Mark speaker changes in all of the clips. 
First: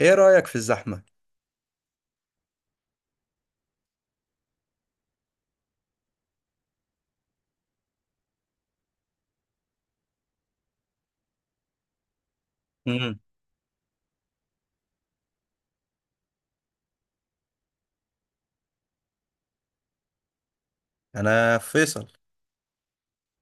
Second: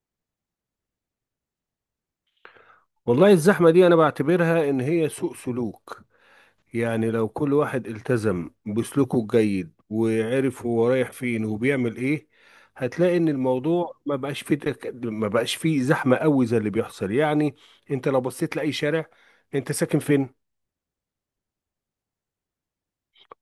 Speaker 1: ايه رأيك في الزحمة؟
Speaker 2: والله الزحمة دي أنا بعتبرها إن هي سوء سلوك. يعني لو كل واحد التزم بسلوكه الجيد وعرف هو رايح فين وبيعمل إيه، هتلاقي
Speaker 1: امم.
Speaker 2: إن الموضوع ما بقاش فيه ما بقاش فيه زحمة قوي زي اللي بيحصل يعني. أنت لو بصيت لأي شارع، أنت ساكن فين؟
Speaker 1: انا فيصل.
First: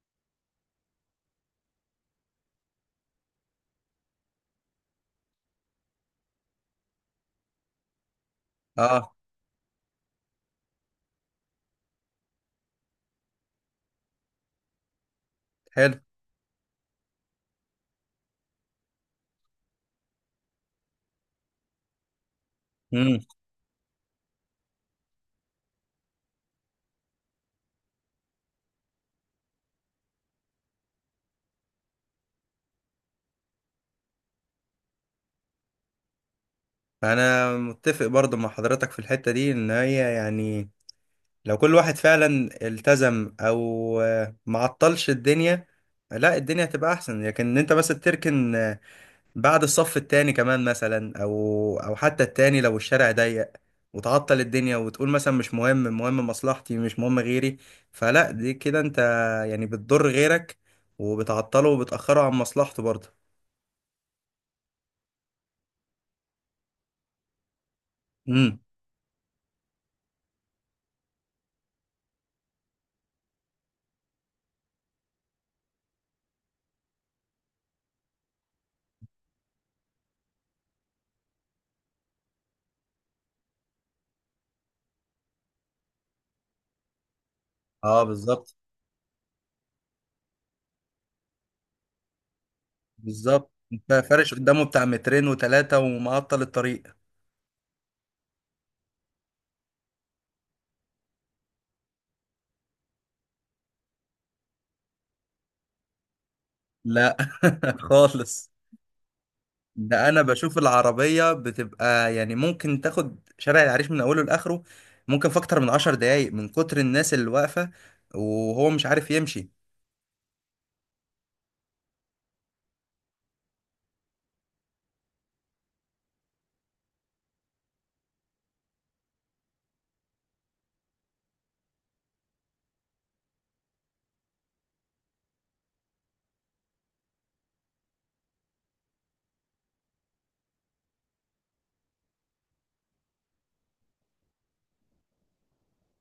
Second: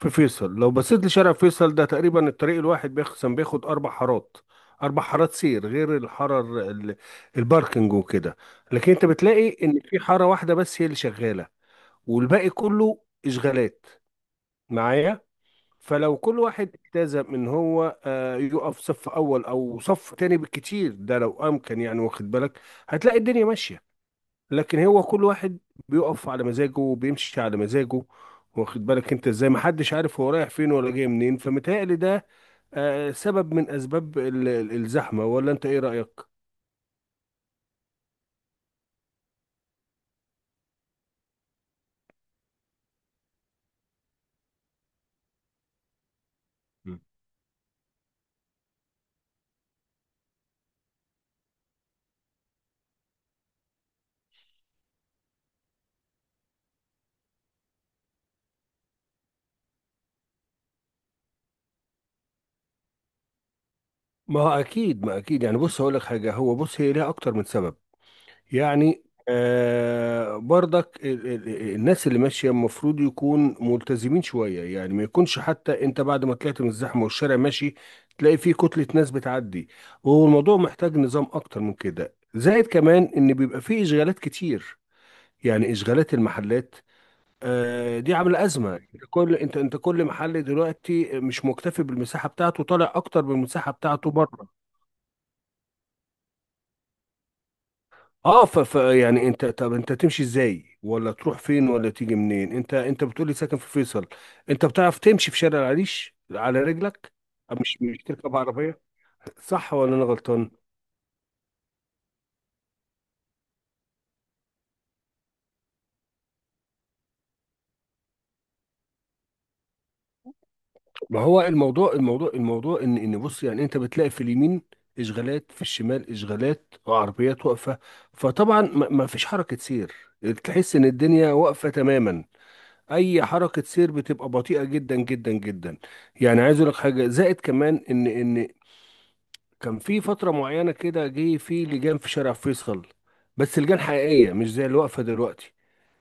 Speaker 2: في فيصل، لو بصيت لشارع فيصل ده تقريبا الطريق الواحد بيخصم بياخد 4 حارات، 4 حارات سير غير الباركنج وكده. لكن أنت
Speaker 1: اه.
Speaker 2: بتلاقي إن في حارة واحدة بس هي اللي شغالة، والباقي كله اشغالات معايا.
Speaker 1: حلو.
Speaker 2: فلو كل واحد التزم ان هو يقف صف اول او صف تاني بالكتير، ده لو امكن يعني، واخد بالك، هتلاقي
Speaker 1: امم.
Speaker 2: الدنيا ماشيه. لكن هو كل واحد بيقف على مزاجه وبيمشي على مزاجه، واخد بالك انت ازاي، محدش عارف هو رايح فين ولا جاي منين، فمتهيألي ده سبب من اسباب الزحمه، ولا انت ايه رايك؟
Speaker 1: انا متفق برضو مع حضرتك في الحتة دي ان هي يعني لو كل واحد فعلا التزم او معطلش الدنيا، لا، الدنيا هتبقى
Speaker 2: مم.
Speaker 1: احسن، لكن إن انت مثلا تركن بعد الصف التاني كمان مثلا او حتى التاني لو الشارع ضيق وتعطل الدنيا وتقول مثلا مش مهم، مهم مصلحتي، مش مهم غيري، فلا دي كده انت يعني بتضر غيرك وبتعطله وبتأخره عن مصلحته برضه.
Speaker 2: ما هو اكيد، ما اكيد، يعني بص هقول لك حاجه، هو بص هي ليها اكتر من سبب
Speaker 1: امم.
Speaker 2: يعني. آه برضك الناس اللي ماشية المفروض يكون ملتزمين شوية، يعني ما يكونش حتى انت بعد ما طلعت من الزحمة والشارع ماشي تلاقي فيه كتلة ناس بتعدي، وهو الموضوع محتاج نظام اكتر من كده، زائد كمان ان بيبقى فيه اشغالات كتير، يعني اشغالات المحلات، آه
Speaker 1: اه،
Speaker 2: دي عاملة
Speaker 1: بالظبط.
Speaker 2: ازمة. كل انت انت كل محل دلوقتي مش مكتفي بالمساحة بتاعته، طالع اكتر من
Speaker 1: بالظبط،
Speaker 2: المساحة
Speaker 1: انت
Speaker 2: بتاعته
Speaker 1: فرش
Speaker 2: بره.
Speaker 1: قدامه بتاع 2 متر وتلاتة ومعطل الطريق.
Speaker 2: اه يعني انت، طب انت تمشي ازاي ولا تروح فين ولا تيجي منين؟ انت انت بتقولي ساكن في فيصل، انت بتعرف تمشي في شارع العريش على رجلك؟
Speaker 1: لا.
Speaker 2: مش مش تركب
Speaker 1: خالص.
Speaker 2: عربيه، صح ولا انا
Speaker 1: ده انا
Speaker 2: غلطان؟
Speaker 1: بشوف العربية بتبقى يعني ممكن تاخد شارع العريش من اوله لاخره، ممكن في اكتر من 10 دقايق من كتر الناس اللي واقفة وهو مش عارف يمشي.
Speaker 2: ما هو الموضوع ان ان بص، يعني انت بتلاقي في اليمين اشغالات، في الشمال اشغالات وعربيات واقفه، فطبعا ما فيش حركه سير، تحس ان الدنيا واقفه تماما، اي حركه سير بتبقى بطيئه جدا جدا جدا. يعني عايز اقول لك حاجه، زائد كمان ان كان في فترة معينة كده جه في لجان في شارع فيصل، بس لجان حقيقية مش زي اللي واقفة دلوقتي،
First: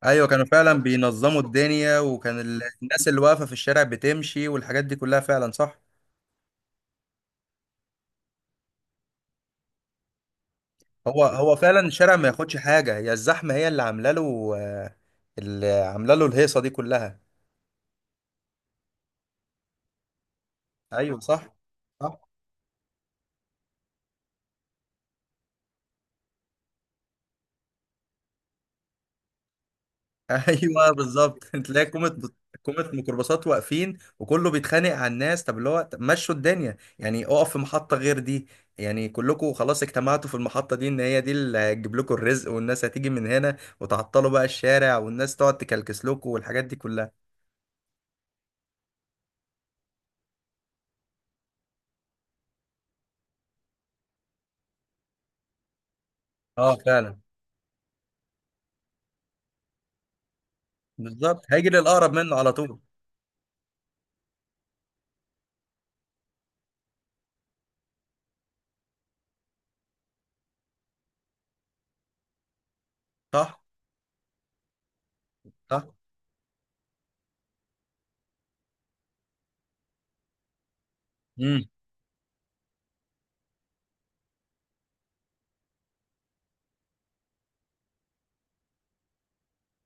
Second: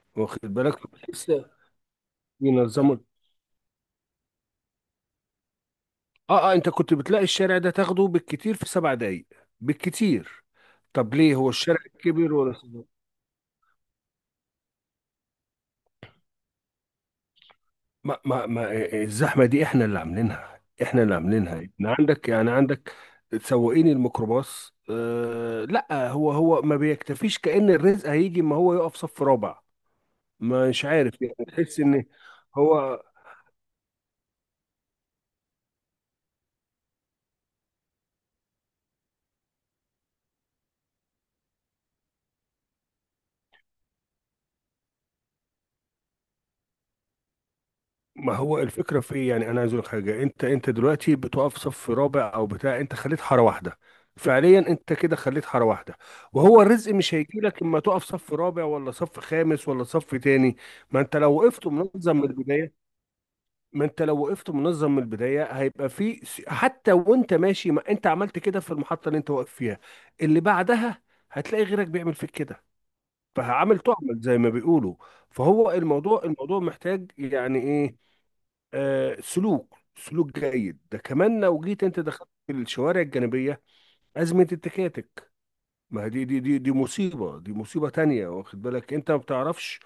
Speaker 1: ايوه،
Speaker 2: واخد
Speaker 1: كانوا فعلا
Speaker 2: بالك،
Speaker 1: بينظموا
Speaker 2: لسه
Speaker 1: الدنيا وكان
Speaker 2: بينظموا.
Speaker 1: الناس اللي واقفة في الشارع بتمشي والحاجات دي كلها فعلا صح.
Speaker 2: اه اه، انت كنت بتلاقي الشارع ده تاخده بالكتير في 7 دقايق، بالكتير. طب
Speaker 1: هو
Speaker 2: ليه، هو
Speaker 1: هو فعلا
Speaker 2: الشارع
Speaker 1: الشارع ما
Speaker 2: كبير ولا
Speaker 1: ياخدش
Speaker 2: صغير؟
Speaker 1: حاجة، هي الزحمة هي اللي عاملة له اللي عاملة له الهيصة دي كلها.
Speaker 2: ما ما ما الزحمة دي احنا اللي عاملينها، احنا اللي
Speaker 1: ايوه صح
Speaker 2: عاملينها، يعني
Speaker 1: صح.
Speaker 2: عندك يعني عندك سواقين الميكروباص، آه لا، هو ما بيكتفيش، كأن الرزق هيجي ما هو يقف صف رابع، مش
Speaker 1: ايوه
Speaker 2: عارف، يعني
Speaker 1: بالظبط.
Speaker 2: تحس
Speaker 1: تلاقي
Speaker 2: ان
Speaker 1: كومة، كومة
Speaker 2: هو.
Speaker 1: ميكروباصات واقفين وكله بيتخانق على الناس، طب اللي هو طب مشوا الدنيا، يعني اقف في محطة غير دي، يعني كلكم خلاص اجتمعتوا في المحطة دي ان هي دي اللي هتجيب لكم الرزق والناس هتيجي من هنا وتعطلوا بقى الشارع والناس تقعد تكلكس لكم والحاجات دي كلها.
Speaker 2: ما هو الفكره في إيه؟ يعني انا عايز اقول لك حاجه، انت انت دلوقتي بتقف صف رابع او بتاع، انت خليت حاره واحده، فعليا انت كده خليت حاره واحده، وهو
Speaker 1: اه،
Speaker 2: الرزق مش
Speaker 1: فعلا.
Speaker 2: هيجي لك اما تقف صف رابع ولا صف خامس ولا صف تاني. ما انت لو
Speaker 1: بالظبط،
Speaker 2: وقفت
Speaker 1: هيجي للأقرب
Speaker 2: منظم من
Speaker 1: منه على طول.
Speaker 2: البدايه ما انت لو وقفت منظم من البدايه هيبقى في حتى وانت ماشي، ما انت عملت كده في المحطه اللي انت واقف فيها، اللي بعدها هتلاقي غيرك بيعمل فيك كده،
Speaker 1: صح.
Speaker 2: فعامل تعمل زي ما بيقولوا. فهو
Speaker 1: صح.
Speaker 2: الموضوع محتاج يعني ايه، سلوك سلوك جيد. ده كمان لو
Speaker 1: امم.
Speaker 2: جيت انت دخلت في الشوارع الجانبيه، ازمه التكاتك، ما هي دي مصيبه، دي مصيبه تانية، واخد بالك، انت ما بتعرفش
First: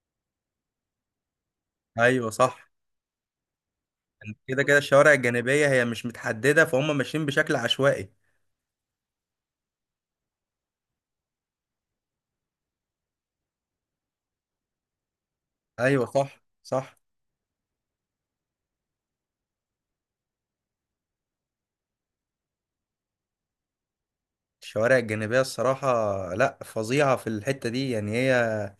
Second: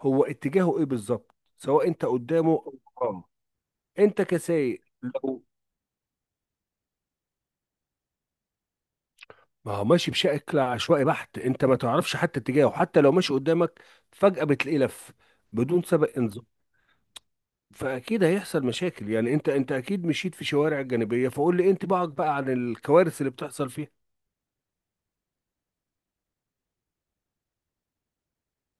Speaker 2: هو اتجاهه ايه بالظبط، سواء انت
Speaker 1: ايوه
Speaker 2: قدامه
Speaker 1: صح.
Speaker 2: او وراه، انت
Speaker 1: كده كده
Speaker 2: كسايق
Speaker 1: الشوارع
Speaker 2: لو.
Speaker 1: الجانبية هي مش متحددة فهم ماشيين بشكل عشوائي.
Speaker 2: ما هو ماشي بشكل عشوائي بحت، انت ما تعرفش حتى اتجاهه حتى لو ماشي قدامك، فجاه بتلاقيه لف بدون
Speaker 1: ايوه
Speaker 2: سابق
Speaker 1: صح
Speaker 2: انذار.
Speaker 1: صح.
Speaker 2: فاكيد هيحصل مشاكل يعني، انت انت اكيد مشيت في شوارع جانبيه، فقول لي انت بقى عن الكوارث اللي بتحصل فيها.
Speaker 1: الشوارع الجانبية، الصراحة، لا، فظيعة في الحتة دي، يعني هي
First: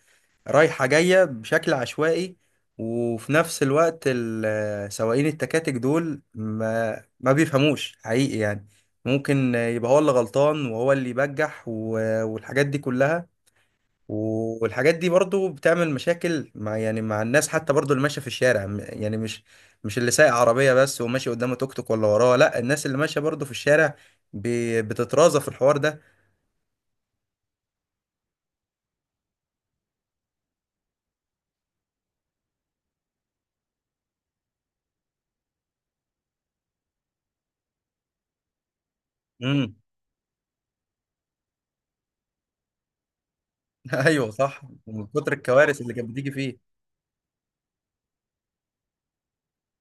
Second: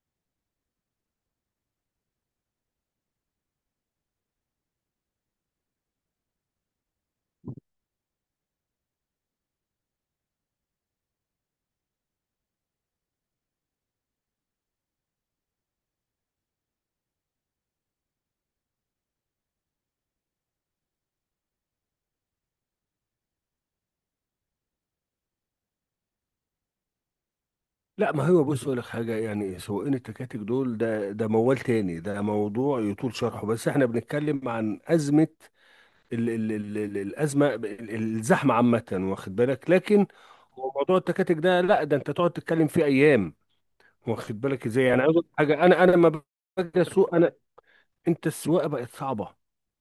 Speaker 1: رايحة جاية بشكل عشوائي، وفي نفس الوقت سواقين التكاتك دول ما بيفهموش حقيقي، يعني ممكن يبقى هو اللي غلطان وهو اللي يبجح والحاجات دي كلها. والحاجات دي برضو بتعمل مشاكل مع يعني مع الناس، حتى برضو اللي ماشية في الشارع، يعني مش، اللي سايق عربية بس وماشي قدامه توك توك ولا وراه، لا، الناس اللي ماشية برضو في الشارع بتترازف في الحوار ده.
Speaker 2: لا ما هو بص اقول لك حاجه، يعني سواقين التكاتك دول ده موال تاني، ده موضوع يطول شرحه، بس احنا بنتكلم عن ازمه، ال ال ال ال الازمه الزحمه عامه، واخد بالك،
Speaker 1: امم.
Speaker 2: لكن هو موضوع التكاتك ده لا، ده انت تقعد تتكلم فيه ايام،
Speaker 1: ايوه
Speaker 2: واخد
Speaker 1: صح.
Speaker 2: بالك ازاي، يعني
Speaker 1: من
Speaker 2: عاوز أقول
Speaker 1: كتر
Speaker 2: لك حاجه،
Speaker 1: الكوارث
Speaker 2: انا
Speaker 1: اللي
Speaker 2: لما
Speaker 1: كانت بتيجي فيه.
Speaker 2: باجي اسوق انا، انت السواقه بقت صعبه،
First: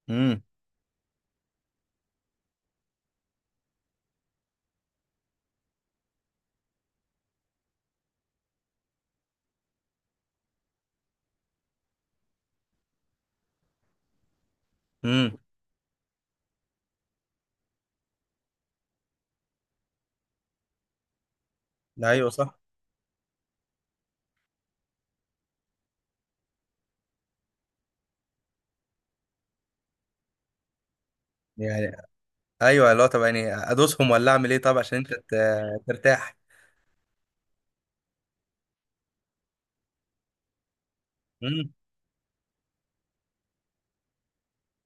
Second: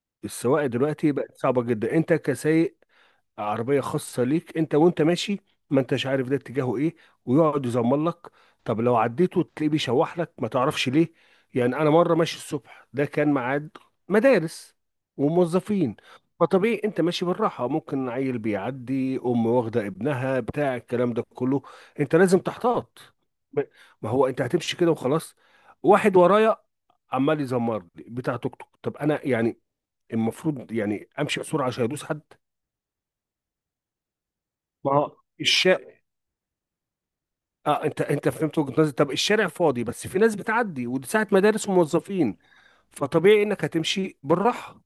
Speaker 1: امم.
Speaker 2: السواقه دلوقتي بقت صعبه جدا، انت كسايق عربية خاصة ليك انت، وانت ماشي ما انتش عارف ده اتجاهه ايه، ويقعد يزمر لك، طب لو عديته تلاقيه بيشوح لك، ما تعرفش ليه. يعني انا مرة ماشي الصبح، ده كان ميعاد مدارس
Speaker 1: امم.
Speaker 2: وموظفين، فطبيعي انت ماشي بالراحة، ممكن عيل بيعدي، ام واخدة ابنها، بتاع الكلام ده كله،
Speaker 1: ده
Speaker 2: انت
Speaker 1: ايوه
Speaker 2: لازم
Speaker 1: صح.
Speaker 2: تحتاط. ما ما هو انت هتمشي كده وخلاص، واحد ورايا عمال يزمر لي، بتاع توك توك، طب انا يعني المفروض يعني امشي بسرعة عشان
Speaker 1: يعني
Speaker 2: يدوس حد؟
Speaker 1: ايوه اللي هو، طب يعني ادوسهم ولا اعمل ايه، طب
Speaker 2: ما
Speaker 1: عشان انت
Speaker 2: هو الشا
Speaker 1: ترتاح.
Speaker 2: اه، انت انت فهمت وجهة نظري، طب الشارع فاضي بس في ناس بتعدي، ودي ساعة
Speaker 1: امم.
Speaker 2: مدارس وموظفين، فطبيعي انك هتمشي بالراحة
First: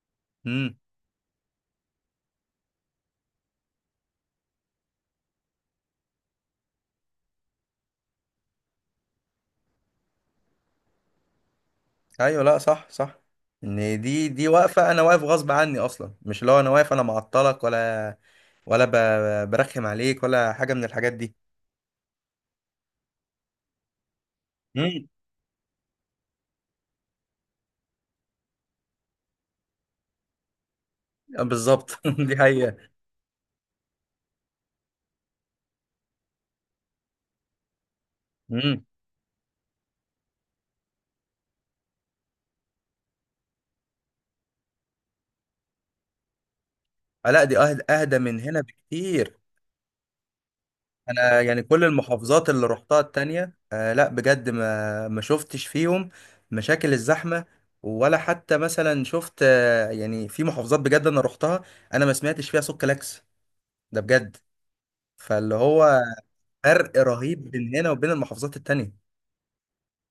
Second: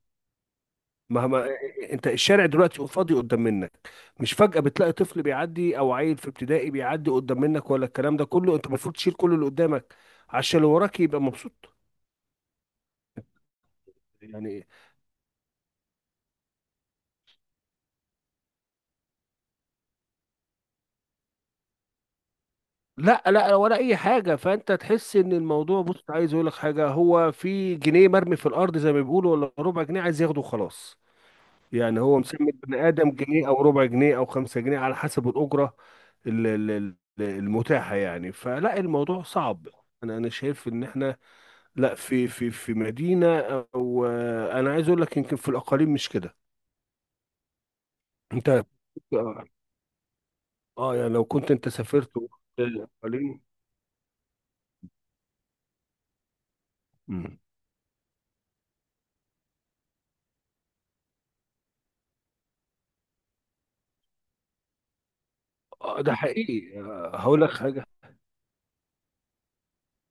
Speaker 1: امم.
Speaker 2: مهما. انت الشارع دلوقتي فاضي قدام منك، مش فجأة بتلاقي طفل بيعدي او عيل في ابتدائي بيعدي قدام منك ولا الكلام ده كله، انت المفروض تشيل كل اللي قدامك عشان اللي وراك يبقى مبسوط
Speaker 1: ايوه، لا صح صح. ان دي
Speaker 2: يعني.
Speaker 1: واقفه، انا واقف غصب عني اصلا، مش اللي هو انا واقف انا معطلك، ولا ولا برخم عليك، ولا حاجه من الحاجات دي.
Speaker 2: لا لا ولا اي حاجة، فانت
Speaker 1: امم.
Speaker 2: تحس ان الموضوع بص، عايز اقول لك حاجة، هو في جنيه مرمي في الارض زي ما بيقولوا، ولا ربع جنيه عايز ياخده وخلاص.
Speaker 1: بالظبط.
Speaker 2: يعني هو
Speaker 1: دي
Speaker 2: مسمي
Speaker 1: حقيقه.
Speaker 2: البني آدم جنيه أو ربع جنيه أو 5 جنيه على حسب الأجرة المتاحة يعني، فلا
Speaker 1: امم.
Speaker 2: الموضوع صعب. أنا شايف إن إحنا لا في في مدينة، أو أنا عايز أقول لك يمكن في الأقاليم مش كده،
Speaker 1: لا، دي اهدى اهدى من
Speaker 2: أنت
Speaker 1: هنا
Speaker 2: آه
Speaker 1: بكتير.
Speaker 2: يعني لو
Speaker 1: انا
Speaker 2: كنت
Speaker 1: يعني
Speaker 2: أنت
Speaker 1: كل
Speaker 2: سافرت وقت
Speaker 1: المحافظات اللي رحتها
Speaker 2: الأقاليم.
Speaker 1: التانية، لا بجد، ما شفتش فيهم مشاكل
Speaker 2: مم.
Speaker 1: الزحمة، ولا حتى مثلا شفت، يعني في محافظات بجد انا رحتها، انا ما سمعتش فيها صوت كلاكس، ده بجد، فاللي هو
Speaker 2: آه ده حقيقي،
Speaker 1: فرق
Speaker 2: هقول لك
Speaker 1: رهيب بين
Speaker 2: حاجة،
Speaker 1: هنا وبين المحافظات التانية.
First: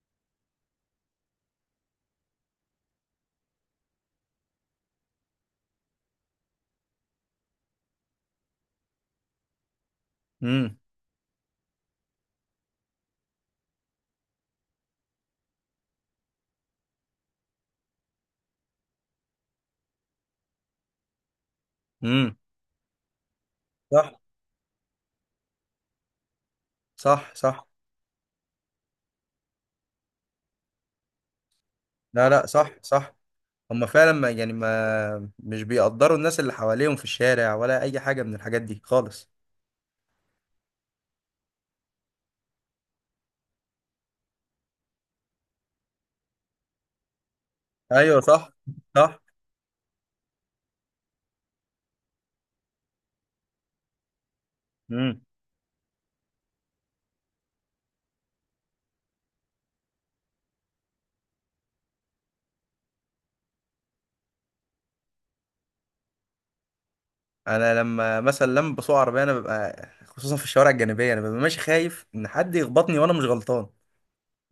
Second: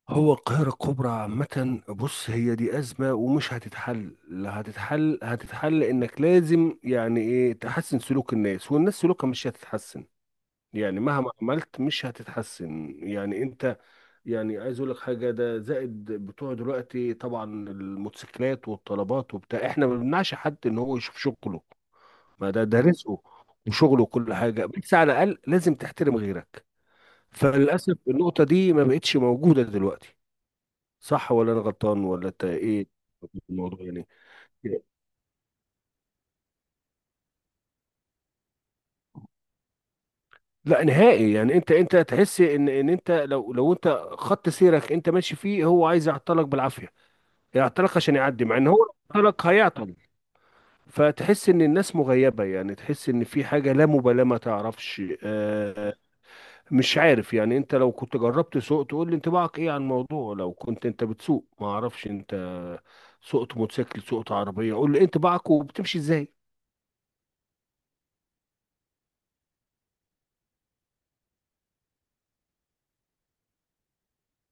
Speaker 2: هو القاهرة الكبرى عامة، بص هي دي أزمة ومش هتتحل، لا هتتحل، هتتحل إنك لازم يعني إيه، تحسن سلوك الناس، والناس سلوكها مش هتتحسن،
Speaker 1: امم.
Speaker 2: يعني مهما عملت مش هتتحسن يعني أنت. يعني عايز أقول لك حاجة، ده زائد بتوع دلوقتي طبعا، الموتوسيكلات والطلبات وبتاع، إحنا ما بنمنعش حد إن هو يشوف شغله،
Speaker 1: امم.
Speaker 2: ما ده رزقه وشغله
Speaker 1: صح.
Speaker 2: وكل حاجة، بس على الأقل لازم تحترم غيرك،
Speaker 1: صح صح.
Speaker 2: فللأسف النقطة دي ما بقتش موجودة دلوقتي، صح ولا انا غلطان، ولا
Speaker 1: لا
Speaker 2: انت
Speaker 1: لا صح
Speaker 2: ايه
Speaker 1: صح.
Speaker 2: في الموضوع
Speaker 1: هما
Speaker 2: يعني؟
Speaker 1: فعلا ما يعني ما مش بيقدروا الناس اللي حواليهم في الشارع ولا اي حاجة من الحاجات دي خالص.
Speaker 2: لا نهائي، يعني انت انت تحس ان ان انت لو انت خط سيرك انت ماشي فيه، هو عايز يعطلك بالعافيه، يعطلك عشان
Speaker 1: ايوه
Speaker 2: يعدي،
Speaker 1: صح
Speaker 2: مع ان هو لو
Speaker 1: صح.
Speaker 2: عطلك هيعطل، فتحس ان الناس مغيبه، يعني تحس ان في حاجه لا مبالاه، ما تعرفش
Speaker 1: مم.
Speaker 2: مش عارف. يعني انت لو كنت جربت سوق تقول لي انطباعك ايه عن الموضوع، لو كنت انت بتسوق، ما اعرفش انت سوقت موتوسيكل سوقت عربيه، قول لي ايه انطباعك وبتمشي ازاي.
Speaker 1: انا لما بسوق عربيه انا ببقى، خصوصا في الشوارع الجانبيه، انا ببقى ماشي خايف ان حد يخبطني وانا مش غلطان،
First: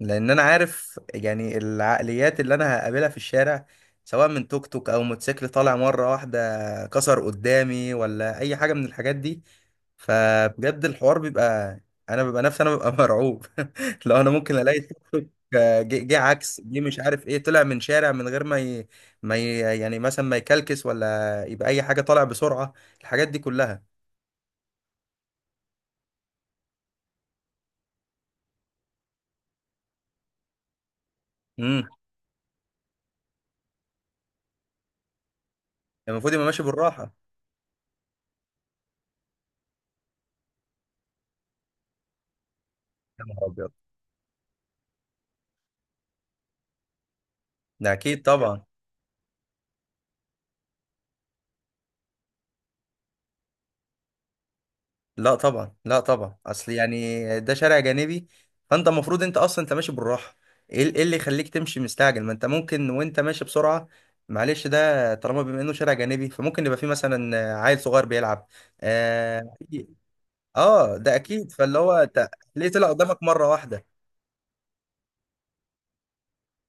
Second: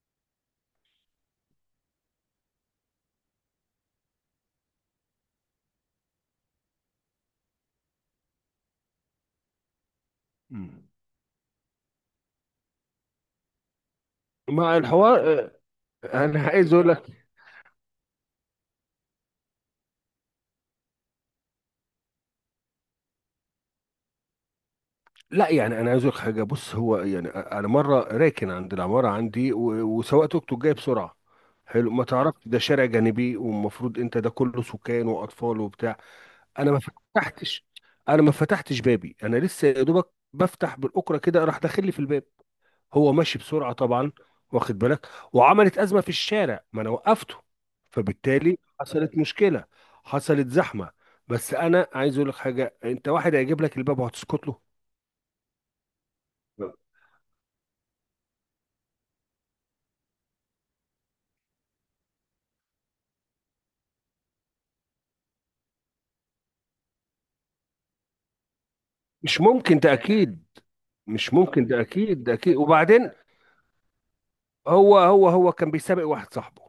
Speaker 1: لان انا عارف يعني العقليات اللي انا هقابلها في الشارع، سواء من توك توك او موتوسيكل طالع مره واحده كسر قدامي ولا اي حاجه من الحاجات دي،
Speaker 2: مم.
Speaker 1: فبجد الحوار بيبقى، انا ببقى نفسي، انا ببقى مرعوب. لو انا ممكن
Speaker 2: مع
Speaker 1: الاقي توك توك،
Speaker 2: الحوار آه،
Speaker 1: جه
Speaker 2: انا
Speaker 1: عكس،
Speaker 2: عايز
Speaker 1: جه
Speaker 2: اقول
Speaker 1: مش
Speaker 2: لك،
Speaker 1: عارف ايه، طلع من شارع من غير ما ي... ما ي... يعني مثلا ما يكلكس ولا يبقى اي حاجه، طالع بسرعه، الحاجات دي كلها.
Speaker 2: لا يعني انا عايز اقول لك حاجه، بص هو يعني انا مره راكن عند العماره عندي وسواق توك توك جاي بسرعه،
Speaker 1: امم.
Speaker 2: حلو، ما تعرفش ده شارع جانبي، والمفروض انت ده كله سكان واطفال وبتاع.
Speaker 1: المفروض يبقى ماشي
Speaker 2: انا ما
Speaker 1: بالراحه.
Speaker 2: فتحتش انا ما فتحتش بابي، انا لسه يا دوبك بفتح بالاكره كده، راح داخل لي في الباب، هو
Speaker 1: يا
Speaker 2: ماشي
Speaker 1: نهار ابيض.
Speaker 2: بسرعه طبعا، واخد بالك، وعملت ازمه في الشارع ما انا وقفته،
Speaker 1: ده اكيد
Speaker 2: فبالتالي
Speaker 1: طبعا.
Speaker 2: حصلت مشكله، حصلت زحمه. بس انا عايز اقول لك حاجه، انت واحد هيجيب لك الباب وهتسكت له؟
Speaker 1: لا طبعا لا طبعا، اصل يعني ده شارع جانبي، فانت المفروض انت اصلا انت ماشي بالراحه. إيه اللي يخليك تمشي مستعجل، ما انت ممكن وانت ماشي بسرعه، معلش، ده طالما بما انه شارع جانبي فممكن يبقى فيه مثلا عيل صغير بيلعب.
Speaker 2: مش
Speaker 1: اه.
Speaker 2: ممكن ده اكيد،
Speaker 1: آه، ده
Speaker 2: مش
Speaker 1: اكيد،
Speaker 2: ممكن
Speaker 1: فاللي
Speaker 2: ده
Speaker 1: هو
Speaker 2: اكيد،
Speaker 1: انت
Speaker 2: ده اكيد،
Speaker 1: ليه طلع
Speaker 2: وبعدين
Speaker 1: قدامك مره واحده
Speaker 2: هو كان بيسابق واحد صاحبه،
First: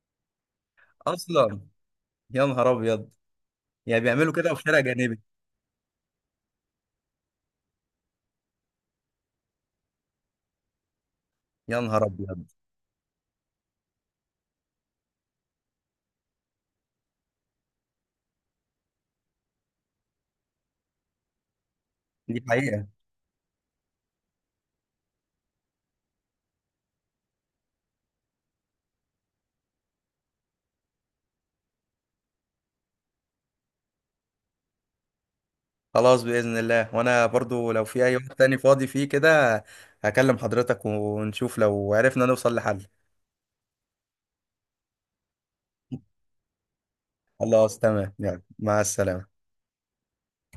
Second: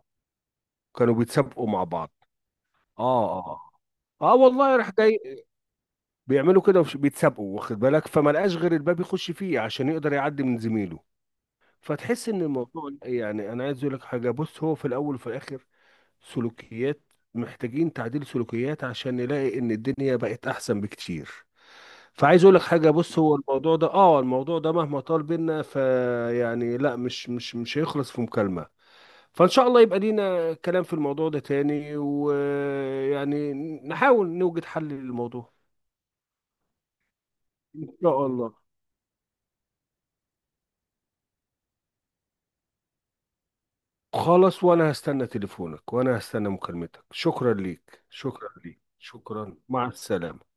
Speaker 2: كانوا
Speaker 1: اصلا.
Speaker 2: بيتسابقوا مع بعض.
Speaker 1: يا نهار ابيض.
Speaker 2: اه اه
Speaker 1: يعني
Speaker 2: اه
Speaker 1: بيعملوا كده في
Speaker 2: والله
Speaker 1: شارع
Speaker 2: راح جاي،
Speaker 1: جانبي.
Speaker 2: بيعملوا كده بيتسابقوا، واخد بالك، فما لقاش غير الباب يخش فيه عشان يقدر يعدي من زميله.
Speaker 1: يا نهار
Speaker 2: فتحس ان
Speaker 1: ابيض.
Speaker 2: الموضوع يعني، انا عايز اقول لك حاجه، بص هو في الاول وفي الاخر سلوكيات، محتاجين تعديل سلوكيات عشان نلاقي ان الدنيا بقت احسن بكتير.
Speaker 1: دي
Speaker 2: فعايز اقول لك
Speaker 1: حقيقه.
Speaker 2: حاجه، بص هو الموضوع ده، اه الموضوع ده مهما طال بينا، فيعني لا مش هيخلص في مكالمه. فان شاء الله يبقى لينا كلام في الموضوع ده تاني، ويعني نحاول نوجد حل للموضوع،
Speaker 1: خلاص، بإذن الله، وأنا برضو لو
Speaker 2: ان
Speaker 1: في أي
Speaker 2: شاء
Speaker 1: وقت
Speaker 2: الله.
Speaker 1: تاني فاضي فيه كده هكلم حضرتك ونشوف لو عرفنا نوصل لحل.
Speaker 2: خلاص، وانا هستنى تليفونك، وانا هستنى مكالمتك، شكرا
Speaker 1: خلاص
Speaker 2: ليك،
Speaker 1: تمام، يلا،
Speaker 2: شكرا
Speaker 1: مع
Speaker 2: ليك،
Speaker 1: السلامة.
Speaker 2: شكرا، مع السلامه.